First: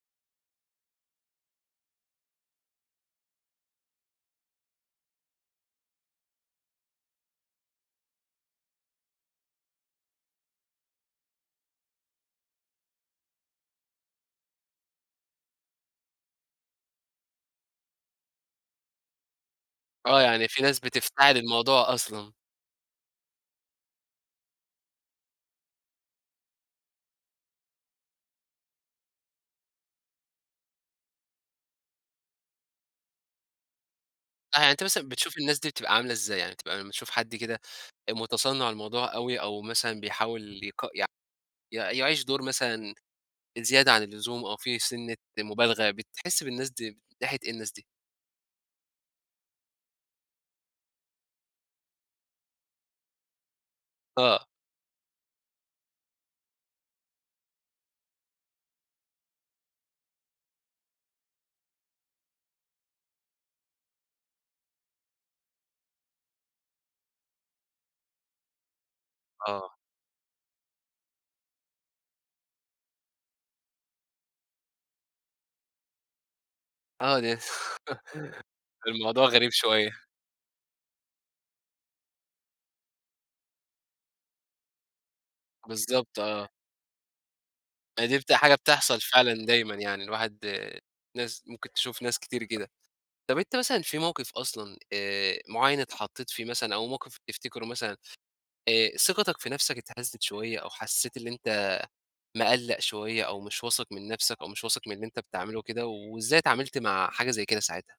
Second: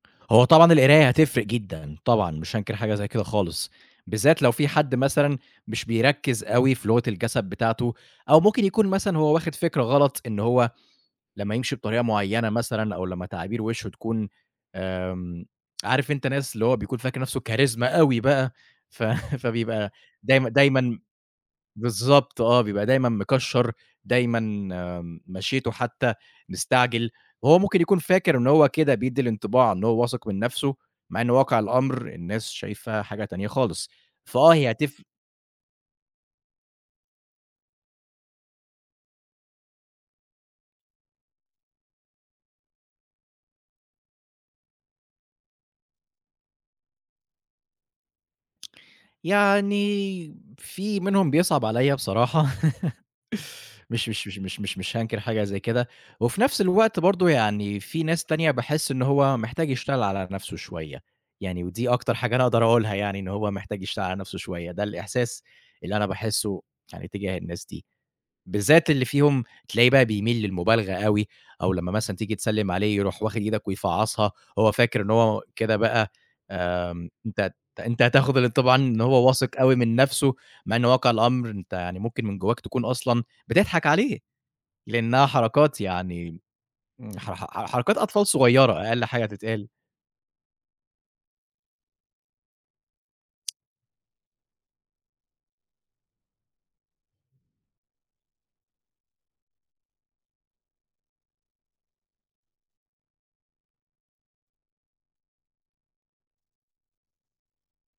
هو طبعًا القراية هتفرق جدًا طبعًا مش هانكر حاجة زي كده خالص، بالذات لو في حد مثلًا مش بيركِّز أوي في لغة الجَسَد بتاعته أو ممكن يكون مثلًا هو واخِد فكرة غلط إن هو لمّا يمشي بطريقة معيّنة مثلًا أو لمّا تعابير وِشّه تكون آمم عارف أنت ناس اللي هو بيكون فاكر نَفْسه Charisma أوي بقى، ف فبيبقى آه، يعني دايم في ناس دايمًا بتفتعل الموضوع أصلًا. بالضبط آه. بيبقى دايمًا مِكشَّر، دايمًا مَشْيِتُه حتّى مستعجل. وهو ممكن يكون فاكر إنه هو كده بيدِّي الانطباع إن هو واثق من نَفْسه مع إنه واقع الأمر الناس شايفة حاجة تانية خالص، فآه آه. هي يعني أنت هتف مثلًا بتشوف الناس دي بتبقى عاملة إزاي؟ يعني بتبقى بتشوف حد كده آآ مُتصنِّع الموضوع أوي أو مثلًا بيحاول يق يع يع يعيش دور مثلًا زيادة عن اللزوم أو في سِنّة مُبالغة، بتحِس بالناس دي من ناحية إيه الناس دي؟ يعني في منهم بيصعب عليّا بصراحة مش مش مش آه. مش مش مش هانكر حاجة زي كده وفي نَفْس الوقت برضه يعني في ناس تانية باحِس إن هو محتاج يشتغل على نَفْسه شوية، يعني ودي أكتر حاجة أنا أقدر أقولها يعني إن هو محتاج يشتغل على نَفْسه شوية، ده الإحساس اللي أنا باحِسّه يعني تجاه الناس دي، بالذات اللي فيهم آه. تلاقي بقى بيميل للمُبالغة أوي أو لمّا مثلًا تيجي تسلِّم عليه، يروح واخِد إيدك ويفعَّصها، هو فاكر إنه هو كده بقى آمم آه، أنت أنت هتاخُد الانطباع إن الموضوع هو واثق غريب أوي من شوية. نَفْسه، مع إنه واقع الأمر أنت يعني ممكن من جوّاك تكون أصلًا بتضحك عليه، لإنّها حركات بالضبط يعني آه. ن حـر حـر حـر حركات ما دي أطفال بت حاجة صغيرة بتحصل أقَل حاجة فعلًا تتقال. دايمًا يعني الواحد ناس ممكن تشوف ناس كتير كده. طَب أنت مثلًا في موقف أصلًا آآ معيّن اتحطّيت فيه مثلًا أو موقف تفتكره مثلًا آآ ثقتَك في نَفْسك اتهزّت شوية أو حسّيت اللي أنت مِقلَّق شوية أو مش واثق من نَفْسك أو مش واثق من اللي أنت بتعمله كده وإزاي اتعاملت مع حاجة زي كده ساعتها؟